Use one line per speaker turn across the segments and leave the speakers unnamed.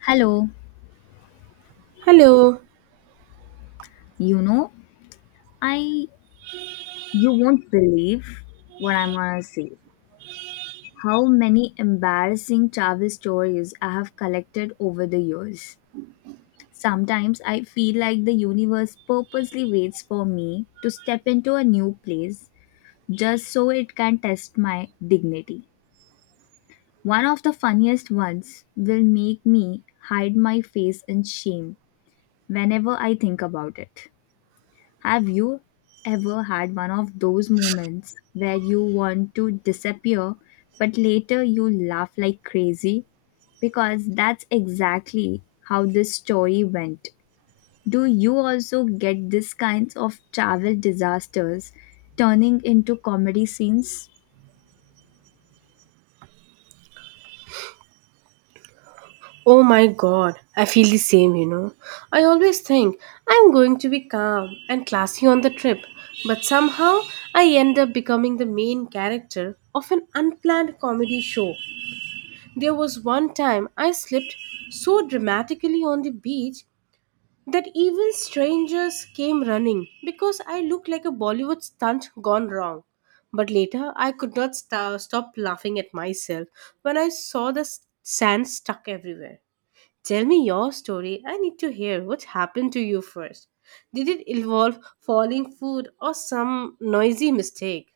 Hello,
Hello.
you know, I you won't believe what I'm gonna say. How many embarrassing travel stories I have collected over the years. Sometimes I feel like the universe purposely waits for me to step into a new place just so it can test my dignity. One of the funniest ones will make me hide my face in shame whenever I think about it. Have you ever had one of those moments where you want to disappear, but later you laugh like crazy? Because that's exactly how this story went. Do you also get these kinds of travel disasters turning into comedy scenes?
Oh my god, I feel the same, you know. I always think I'm going to be calm and classy on the trip, but somehow I end up becoming the main character of an unplanned comedy show. There was one time I slipped so dramatically on the beach that even strangers came running because I looked like a Bollywood stunt gone wrong. But later, I could not sta stop laughing at myself when I saw the sand stuck everywhere. Tell me your story. I need to hear what happened to you first. Did it involve falling food or some noisy mistake?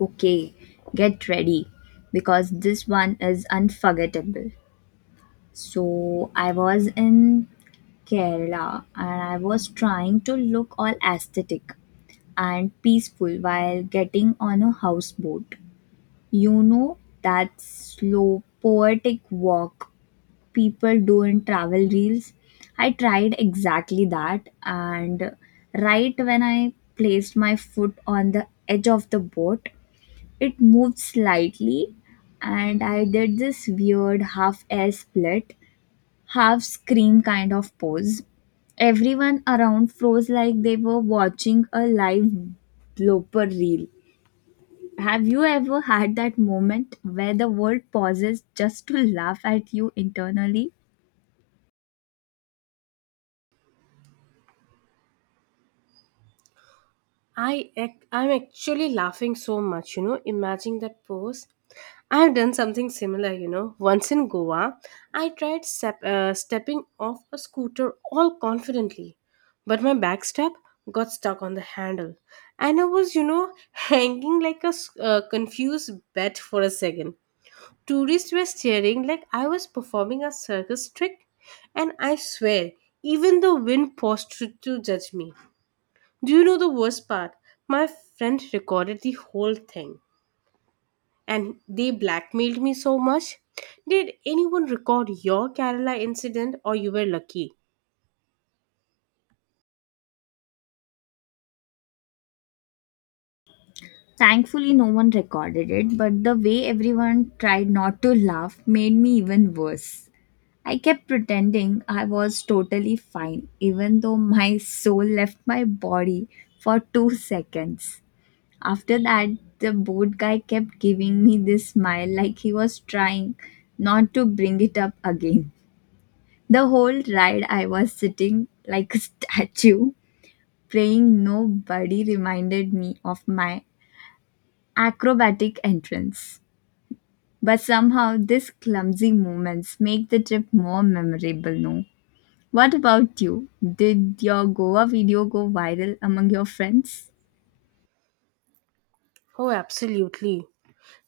Okay, get ready because this one is unforgettable. So, I was in Kerala and I was trying to look all aesthetic and peaceful while getting on a houseboat. You know that slow, poetic walk people do in travel reels? I tried exactly that, and right when I placed my foot on the edge of the boat, it moved slightly, and I did this weird half air split half scream kind of pose. Everyone around froze like they were watching a live blooper reel. Have you ever had that moment where the world pauses just to laugh at you internally?
I'm actually laughing so much, you know, imagining that pose. I've done something similar, you know. Once in Goa, I tried stepping off a scooter all confidently, but my back step got stuck on the handle, and I was, you know, hanging like a confused bat for a second. Tourists were staring like I was performing a circus trick, and I swear, even the wind paused to judge me. Do you know the worst part? My friend recorded the whole thing, and they blackmailed me so much. Did anyone record your Kerala incident, or you were lucky?
Thankfully, no one recorded it, but the way everyone tried not to laugh made me even worse. I kept pretending I was totally fine, even though my soul left my body for 2 seconds. After that, the boat guy kept giving me this smile like he was trying not to bring it up again. The whole ride, I was sitting like a statue, praying nobody reminded me of my acrobatic entrance. But somehow, these clumsy moments make the trip more memorable, no? What about you? Did your Goa video go viral among your friends?
Oh, absolutely.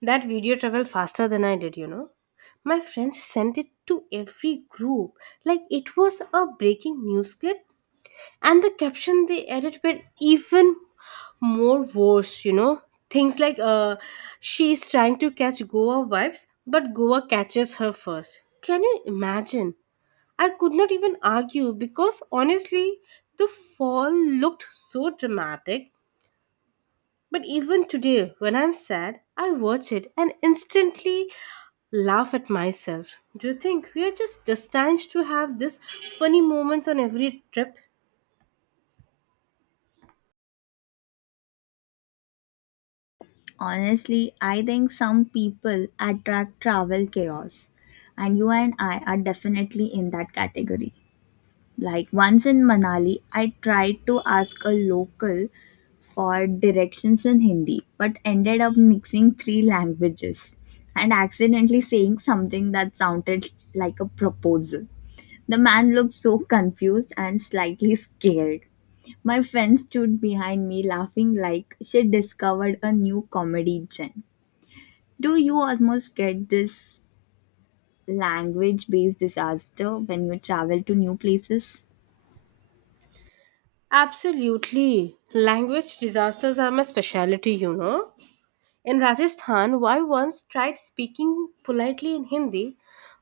That video traveled faster than I did, you know. My friends sent it to every group like it was a breaking news clip, and the caption they added were even more worse, you know, things like she's trying to catch Goa vibes but Goa catches her first. Can you imagine? I could not even argue because honestly the fall looked so dramatic, but even today when I'm sad I watch it and instantly laugh at myself. Do you think we are just destined to have this funny moments on every trip?
Honestly, I think some people attract travel chaos, and you and I are definitely in that category. Like once in Manali, I tried to ask a local for directions in Hindi, but ended up mixing three languages and accidentally saying something that sounded like a proposal. The man looked so confused and slightly scared. My friend stood behind me laughing like she discovered a new comedy gem. Do you almost get this language based disaster when you travel to new places?
Absolutely. Language disasters are my specialty, you know. In Rajasthan, I once tried speaking politely in Hindi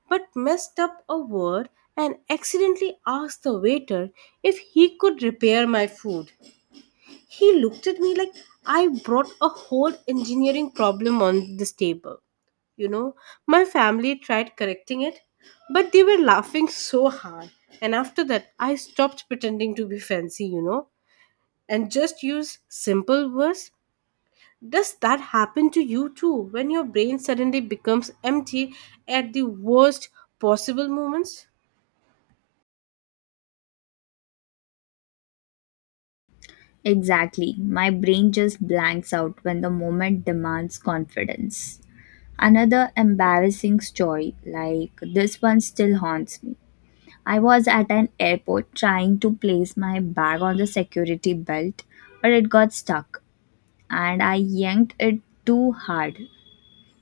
but messed up a word and accidentally asked the waiter if he could repair my food. He looked at me like I brought a whole engineering problem on this table. You know, my family tried correcting it, but they were laughing so hard. And after that, I stopped pretending to be fancy, you know, and just use simple words? Does that happen to you too when your brain suddenly becomes empty at the worst possible moments?
Exactly. My brain just blanks out when the moment demands confidence. Another embarrassing story, like this one, still haunts me. I was at an airport trying to place my bag on the security belt, but it got stuck and I yanked it too hard.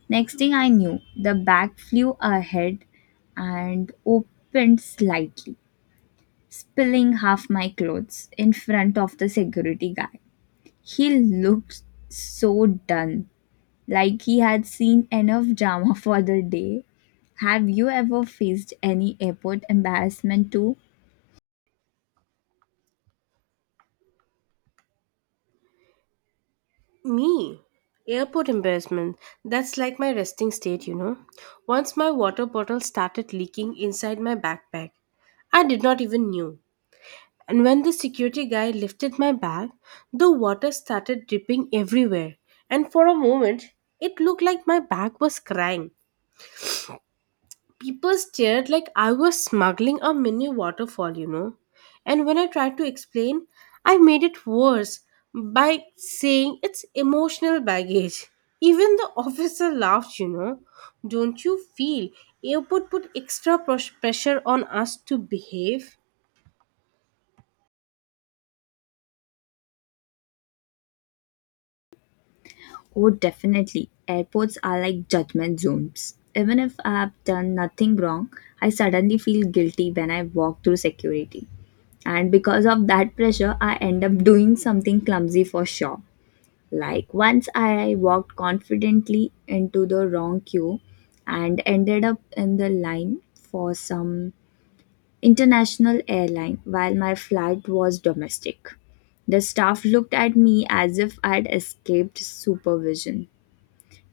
Next thing I knew, the bag flew ahead and opened slightly, spilling half my clothes in front of the security guy. He looked so done, like he had seen enough drama for the day. Have you ever faced any airport embarrassment too?
Me. Airport embarrassment. That's like my resting state, you know. Once my water bottle started leaking inside my backpack. I did not even knew. And when the security guy lifted my bag, the water started dripping everywhere. And for a moment, it looked like my bag was crying. People stared like I was smuggling a mini waterfall, you know. And when I tried to explain, I made it worse by saying it's emotional baggage. Even the officer laughed, you know. Don't you feel airport put extra pressure on us to behave?
Oh, definitely. Airports are like judgment zones. Even if I have done nothing wrong, I suddenly feel guilty when I walk through security. And because of that pressure, I end up doing something clumsy for sure. Like once I walked confidently into the wrong queue and ended up in the line for some international airline while my flight was domestic. The staff looked at me as if I'd escaped supervision.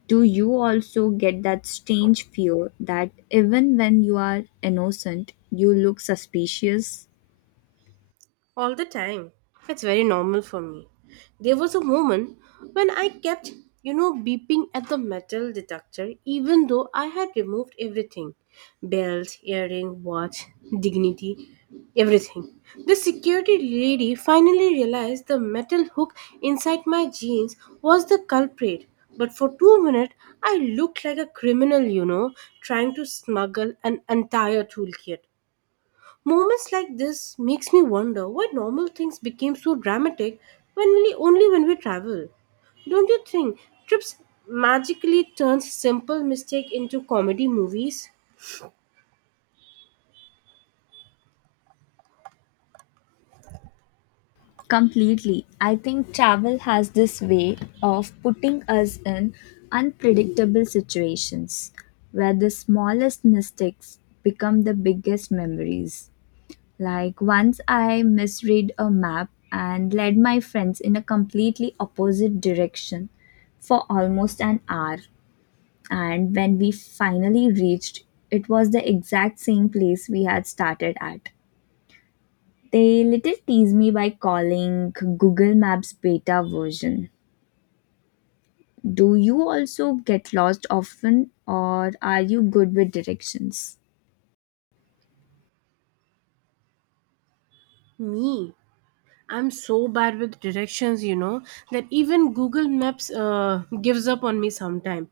Do you also get that strange fear that even when you are innocent you look suspicious?
All the time. It's very normal for me. There was a moment when I kept, you know, beeping at the metal detector even though I had removed everything: belt, earring, watch, dignity, everything. The security lady finally realized the metal hook inside my jeans was the culprit. But for 2 minutes, I looked like a criminal, you know, trying to smuggle an entire toolkit. Moments like this makes me wonder why normal things became so dramatic when we travel. Don't you think trips magically turns simple mistake into comedy movies?
Completely. I think travel has this way of putting us in unpredictable situations where the smallest mistakes become the biggest memories. Like once I misread a map and led my friends in a completely opposite direction for almost an hour. And when we finally reached, it was the exact same place we had started at. They little tease me by calling Google Maps beta version. Do you also get lost often, or are you good with directions?
Me, I'm so bad with directions, you know, that even Google Maps gives up on me sometimes.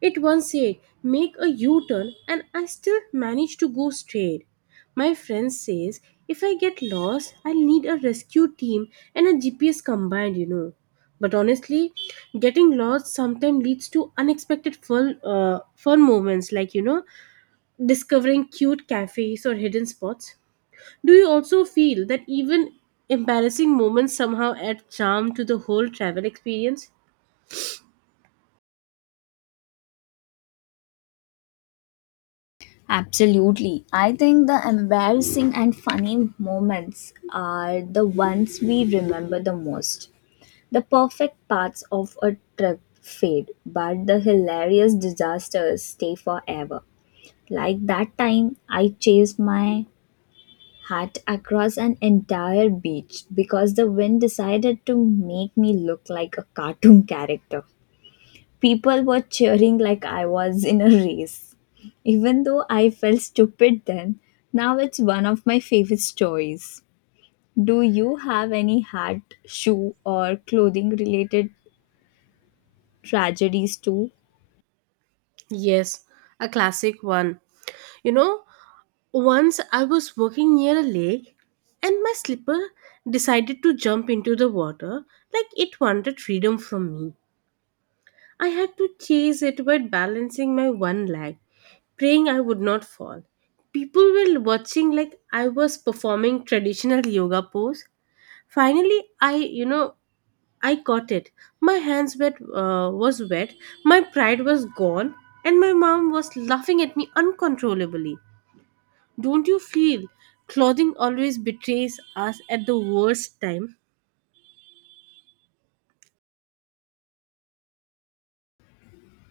It once said, make a U turn, and I still manage to go straight. My friend says, if I get lost, I'll need a rescue team and a GPS combined, you know. But honestly, getting lost sometimes leads to fun moments like, you know, discovering cute cafes or hidden spots. Do you also feel that even embarrassing moments somehow add charm to the whole travel experience?
Absolutely. I think the embarrassing and funny moments are the ones we remember the most. The perfect parts of a trip fade, but the hilarious disasters stay forever. Like that time I chased my hat across an entire beach because the wind decided to make me look like a cartoon character. People were cheering like I was in a race. Even though I felt stupid then, now it's one of my favorite stories. Do you have any hat, shoe, or clothing related tragedies too?
Yes, a classic one. You know, once I was walking near a lake and my slipper decided to jump into the water like it wanted freedom from me. I had to chase it by balancing my one leg, praying I would not fall. People were watching like I was performing traditional yoga pose. Finally, I, you know, I caught it. My hands wet was wet, my pride was gone, and my mom was laughing at me uncontrollably. Don't you feel clothing always betrays us at the worst time?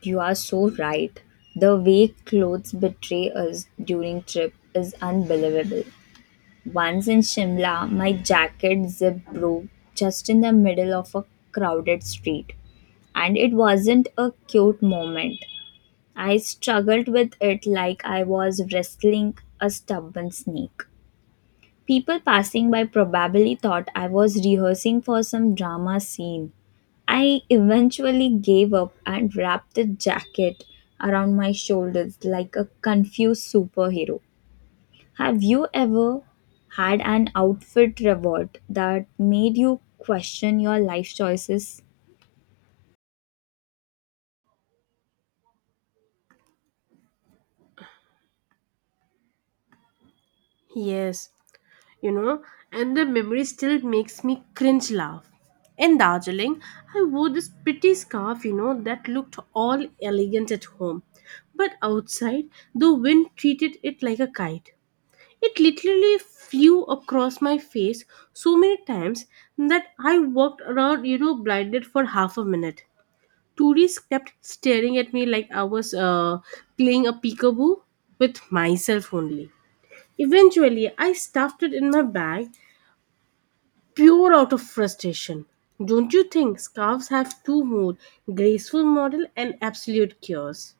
You are so right. The way clothes betray us during trip is unbelievable. Once in Shimla, my jacket zip broke just in the middle of a crowded street, and it wasn't a cute moment. I struggled with it like I was wrestling a stubborn snake. People passing by probably thought I was rehearsing for some drama scene. I eventually gave up and wrapped the jacket around my shoulders like a confused superhero. Have you ever had an outfit reward that made you question your life choices?
Yes, you know, and the memory still makes me cringe laugh. In Darjeeling, I wore this pretty scarf, you know, that looked all elegant at home. But outside, the wind treated it like a kite. It literally flew across my face so many times that I walked around, you know, blinded for half a minute. Tourists kept staring at me like I was playing a peekaboo with myself only. Eventually, I stuffed it in my bag, pure out of frustration. Don't you think scarves have two modes: graceful model and absolute chaos?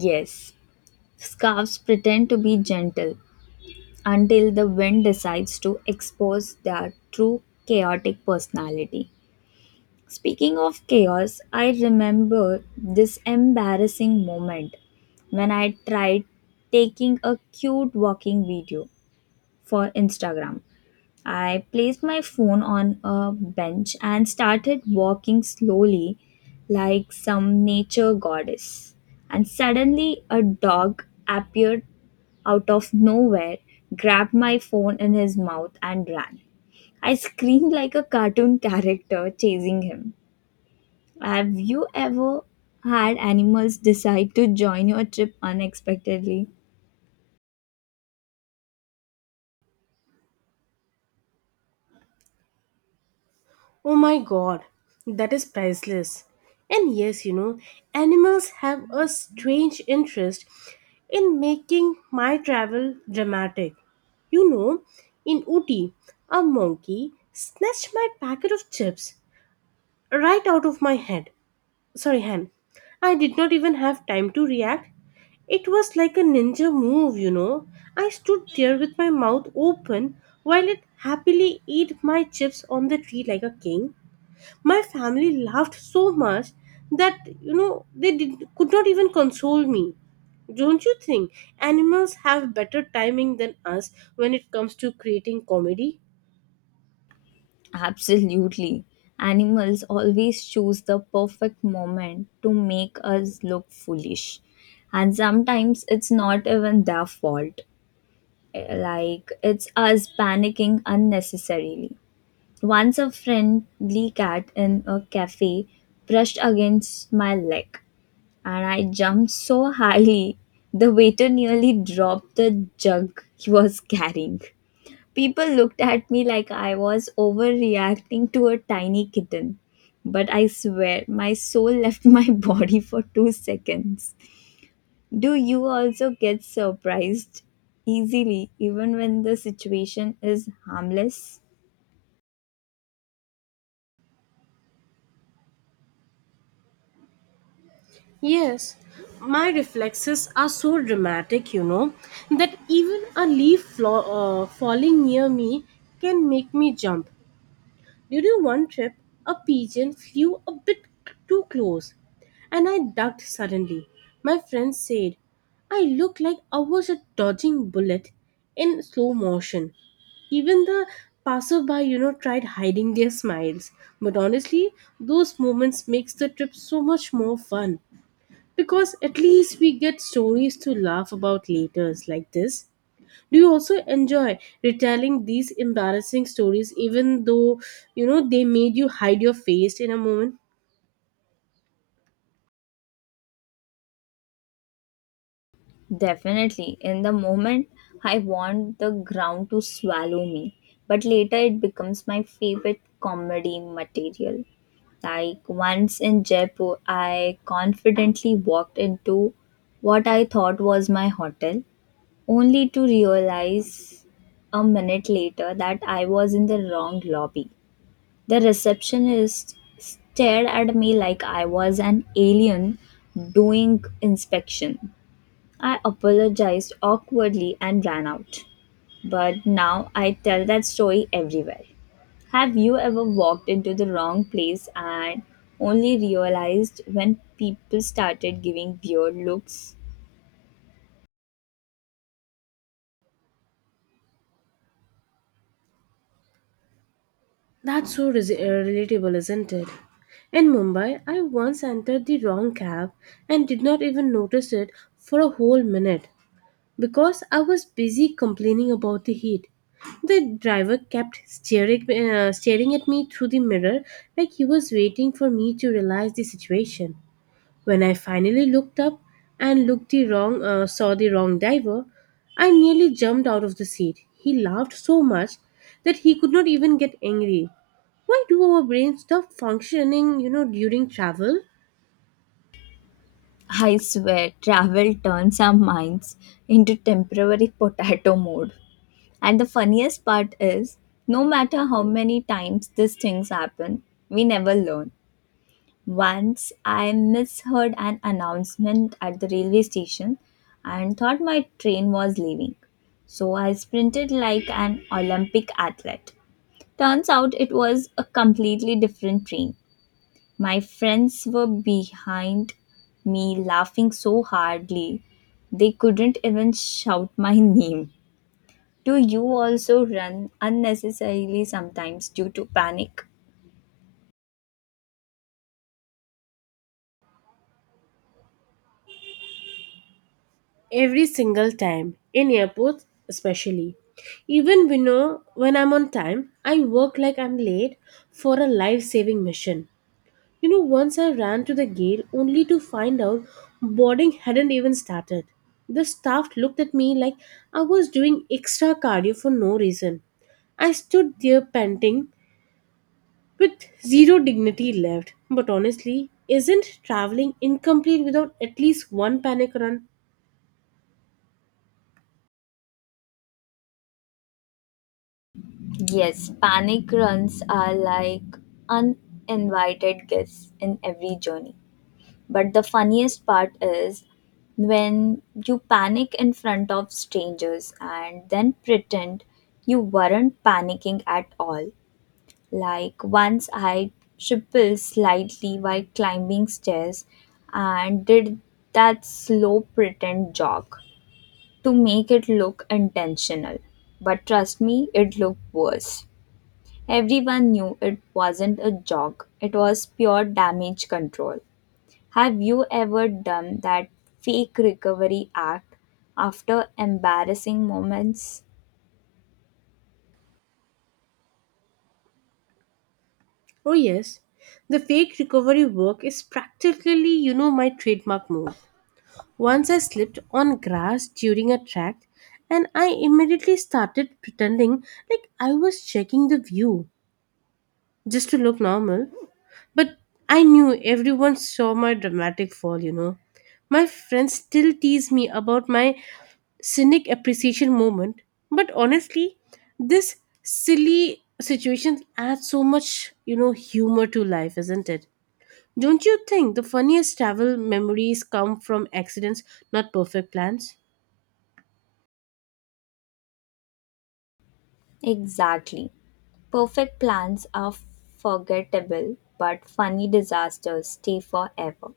Yes, scarves pretend to be gentle until the wind decides to expose their true chaotic personality. Speaking of chaos, I remember this embarrassing moment when I tried taking a cute walking video for Instagram. I placed my phone on a bench and started walking slowly like some nature goddess. And suddenly, a dog appeared out of nowhere, grabbed my phone in his mouth, and ran. I screamed like a cartoon character chasing him. Have you ever had animals decide to join your trip unexpectedly?
Oh my god, that is priceless. And yes, you know, animals have a strange interest in making my travel dramatic. You know, in Ooty, a monkey snatched my packet of chips right out of my head. Sorry, hand. I did not even have time to react. It was like a ninja move, you know. I stood there with my mouth open while it happily ate my chips on the tree like a king. My family laughed so much that could not even console me. Don't you think animals have better timing than us when it comes to creating comedy?
Absolutely. Animals always choose the perfect moment to make us look foolish. And sometimes it's not even their fault. Like, it's us panicking unnecessarily. Once a friendly cat in a cafe brushed against my leg, and I jumped so highly, the waiter nearly dropped the jug he was carrying. People looked at me like I was overreacting to a tiny kitten. But I swear, my soul left my body for 2 seconds. Do you also get surprised easily, even when the situation is harmless?
Yes, my reflexes are so dramatic, you know, that even a falling near me can make me jump. During one trip, a pigeon flew a bit too close and I ducked suddenly. My friend said, I looked like I was a dodging bullet in slow motion. Even the passerby, you know, tried hiding their smiles. But honestly, those moments makes the trip so much more fun because at least we get stories to laugh about later like this. Do you also enjoy retelling these embarrassing stories, even though you know they made you hide your face in a moment?
Definitely. In the moment, I want the ground to swallow me. But later, it becomes my favorite comedy material. Like once in Jaipur, I confidently walked into what I thought was my hotel, only to realize a minute later that I was in the wrong lobby. The receptionist stared at me like I was an alien doing inspection. I apologized awkwardly and ran out. But now I tell that story everywhere. Have you ever walked into the wrong place and only realized when people started giving weird looks?
That's so relatable, isn't it? In Mumbai, I once entered the wrong cab and did not even notice it for a whole minute because I was busy complaining about the heat. The driver kept staring at me through the mirror like he was waiting for me to realize the situation. When I finally looked up and saw the wrong diver, I nearly jumped out of the seat. He laughed so much that he could not even get angry. Why do our brains stop functioning, you know, during travel?
I swear, travel turns our minds into temporary potato mode. And the funniest part is, no matter how many times these things happen, we never learn. Once I misheard an announcement at the railway station and thought my train was leaving, so I sprinted like an Olympic athlete. Turns out it was a completely different train. My friends were behind me laughing so hardly they couldn't even shout my name. Do you also run unnecessarily sometimes due to panic?
Every single time, in airports especially. Even we know when I'm on time, I work like I'm late for a life saving mission. You know, once I ran to the gate only to find out boarding hadn't even started. The staff looked at me like I was doing extra cardio for no reason. I stood there panting with zero dignity left. But honestly, isn't traveling incomplete without at least one panic run?
Yes, panic runs are like uninvited guests in every journey. But the funniest part is when you panic in front of strangers and then pretend you weren't panicking at all. Like once I tripped slightly while climbing stairs and did that slow pretend jog to make it look intentional. But trust me, it looked worse. Everyone knew it wasn't a jog, it was pure damage control. Have you ever done that fake recovery act after embarrassing moments?
Oh, yes. The fake recovery work is practically, you know, my trademark move. Once I slipped on grass during a track and I immediately started pretending like I was checking the view just to look normal. But I knew everyone saw my dramatic fall, you know. My friends still tease me about my scenic appreciation moment, but honestly, this silly situation adds so much, you know, humor to life, isn't it? Don't you think the funniest travel memories come from accidents, not perfect plans?
Exactly. Perfect plans are forgettable, but funny disasters stay forever.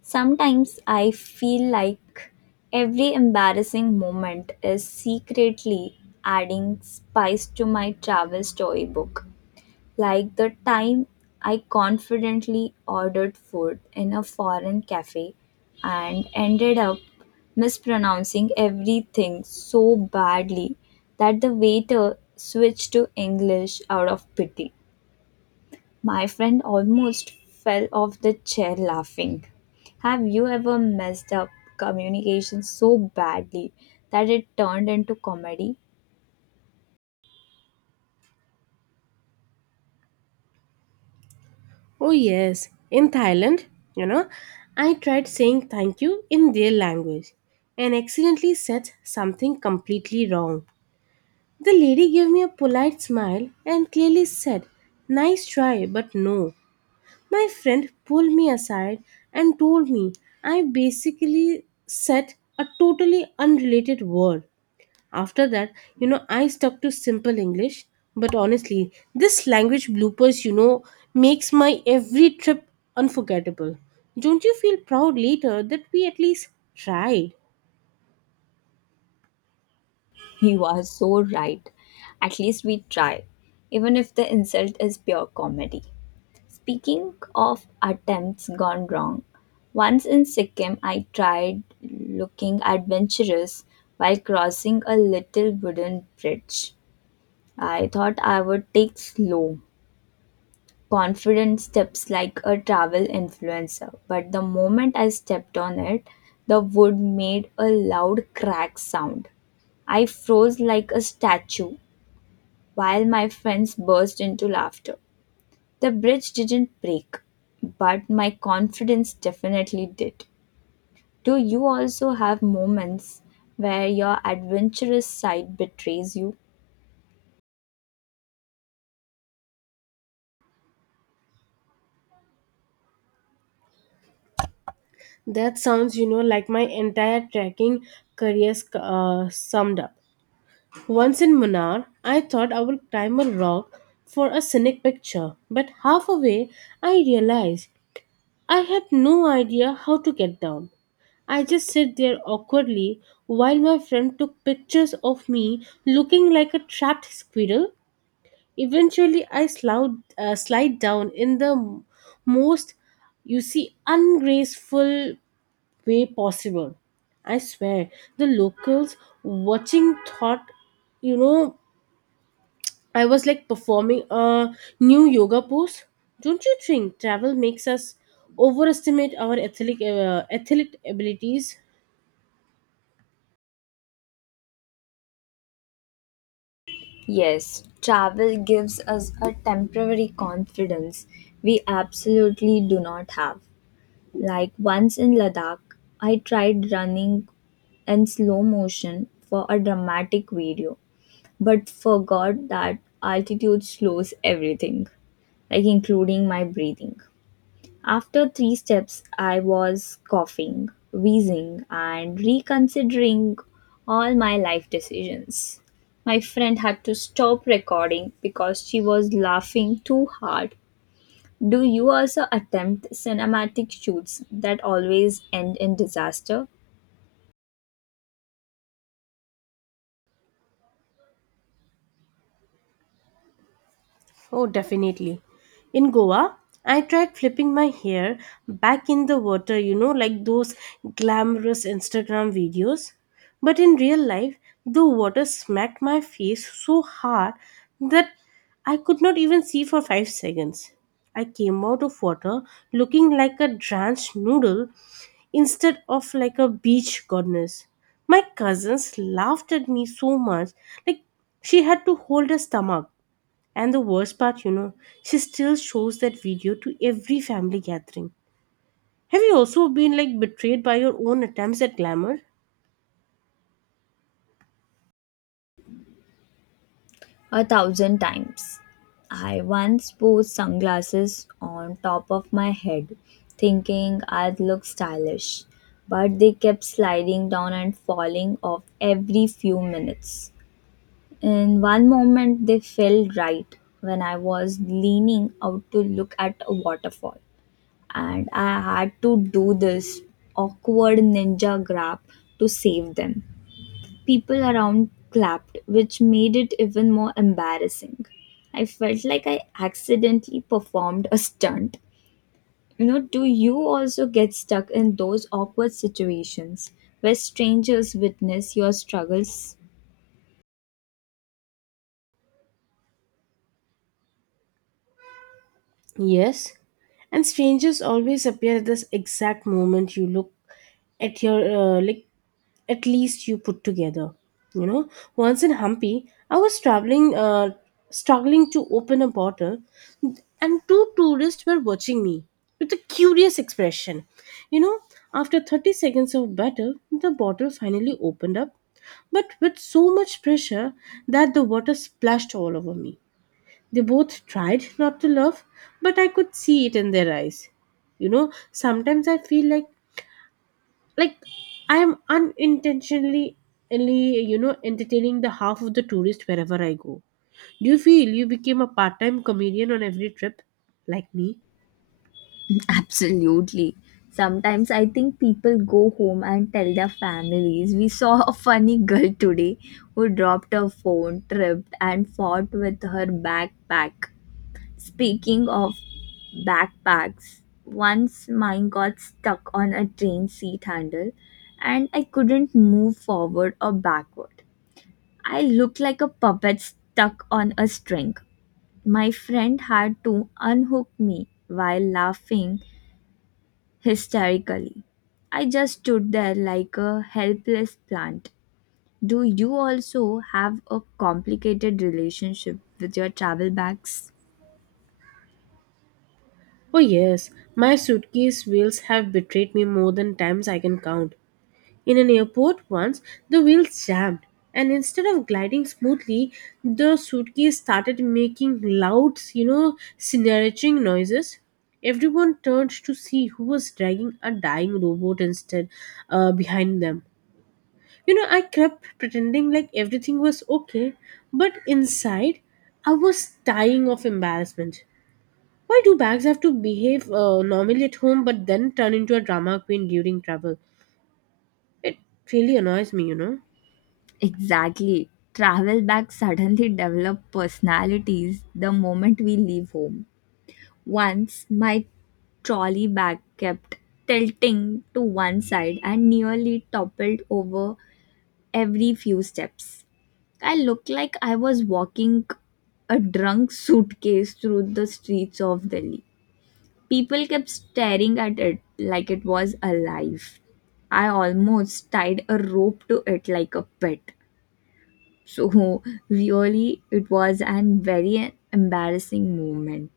Sometimes I feel like every embarrassing moment is secretly adding spice to my travel storybook. Like the time I confidently ordered food in a foreign cafe and ended up mispronouncing everything so badly that the waiter switched to English out of pity. My friend almost fell off the chair laughing. Have you ever messed up communication so badly that it turned into comedy?
Oh, yes, in Thailand, you know, I tried saying thank you in their language and accidentally said something completely wrong. The lady gave me a polite smile and clearly said, nice try, but no. My friend pulled me aside and told me I basically said a totally unrelated word. After that, you know, I stuck to simple English. But honestly, this language bloopers, you know, makes my every trip unforgettable. Don't you feel proud later that we at least tried?
You are so right. At least we try, even if the insult is pure comedy. Speaking of attempts gone wrong, once in Sikkim I tried looking adventurous while crossing a little wooden bridge. I thought I would take slow, confident steps like a travel influencer, but the moment I stepped on it, the wood made a loud crack sound. I froze like a statue while my friends burst into laughter. The bridge didn't break, but my confidence definitely did. Do you also have moments where your adventurous side betrays you?
That sounds, you know, like my entire trekking career summed up. Once in Munnar, I thought I would climb a rock for a scenic picture, but halfway I realized I had no idea how to get down. I just sat there awkwardly while my friend took pictures of me looking like a trapped squirrel. Eventually, I slide down in the most, you see, ungraceful way possible. I swear, the locals watching thought, you know, I was like performing a new yoga pose. Don't you think travel makes us overestimate our athletic athlete abilities?
Yes, travel gives us a temporary confidence we absolutely do not have. Like once in Ladakh, I tried running in slow motion for a dramatic video, but forgot that altitude slows everything, like including my breathing. After three steps, I was coughing, wheezing, and reconsidering all my life decisions. My friend had to stop recording because she was laughing too hard. Do you also attempt cinematic shoots that always end in disaster?
Oh, definitely. In Goa, I tried flipping my hair back in the water, you know, like those glamorous Instagram videos. But in real life, the water smacked my face so hard that I could not even see for 5 seconds. I came out of water looking like a drenched noodle instead of like a beach goddess. My cousins laughed at me so much, like she had to hold her stomach. And the worst part, you know, she still shows that video to every family gathering. Have you also been like betrayed by your own attempts at glamour?
A thousand times. I once posed sunglasses on top of my head, thinking I'd look stylish, but they kept sliding down and falling off every few minutes. In one moment, they fell right when I was leaning out to look at a waterfall, and I had to do this awkward ninja grab to save them. People around clapped, which made it even more embarrassing. I felt like I accidentally performed a stunt. You know, do you also get stuck in those awkward situations where strangers witness your struggles?
Yes. And strangers always appear at this exact moment you look at your like at least you put together, you know. Once in Hampi, I was traveling struggling to open a bottle, and two tourists were watching me with a curious expression, you know. After 30 seconds of battle, the bottle finally opened up, but with so much pressure that the water splashed all over me. They both tried not to laugh, but I could see it in their eyes, you know. Sometimes I feel like like I'm unintentionally, you know, entertaining the half of the tourists wherever I go. Do you feel you became a part-time comedian on every trip like me?
Absolutely. Sometimes I think people go home and tell their families, "We saw a funny girl today who dropped her phone, tripped, and fought with her backpack." Speaking of backpacks, once mine got stuck on a train seat handle and I couldn't move forward or backward. I looked like a puppet stuck on a string. My friend had to unhook me while laughing hysterically. I just stood there like a helpless plant. Do you also have a complicated relationship with your travel bags?
Oh yes, my suitcase wheels have betrayed me more than times I can count. In an airport once, the wheels jammed, and instead of gliding smoothly, the suitcase started making loud, you know, snarching noises. Everyone turned to see who was dragging a dying robot instead behind them. You know, I kept pretending like everything was okay, but inside, I was dying of embarrassment. Why do bags have to behave normally at home but then turn into a drama queen during travel? It really annoys me, you know.
Exactly. Travel bags suddenly develop personalities the moment we leave home. Once my trolley bag kept tilting to one side and nearly toppled over every few steps. I looked like I was walking a drunk suitcase through the streets of Delhi. People kept staring at it like it was alive. I almost tied a rope to it like a pet. So really, it was an very embarrassing moment,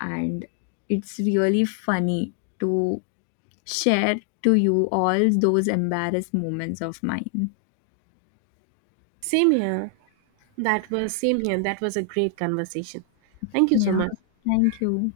and it's really funny to share to you all those embarrassed moments of mine.
Same here. That was a great conversation. Thank you so
Yeah,
much.
thank you.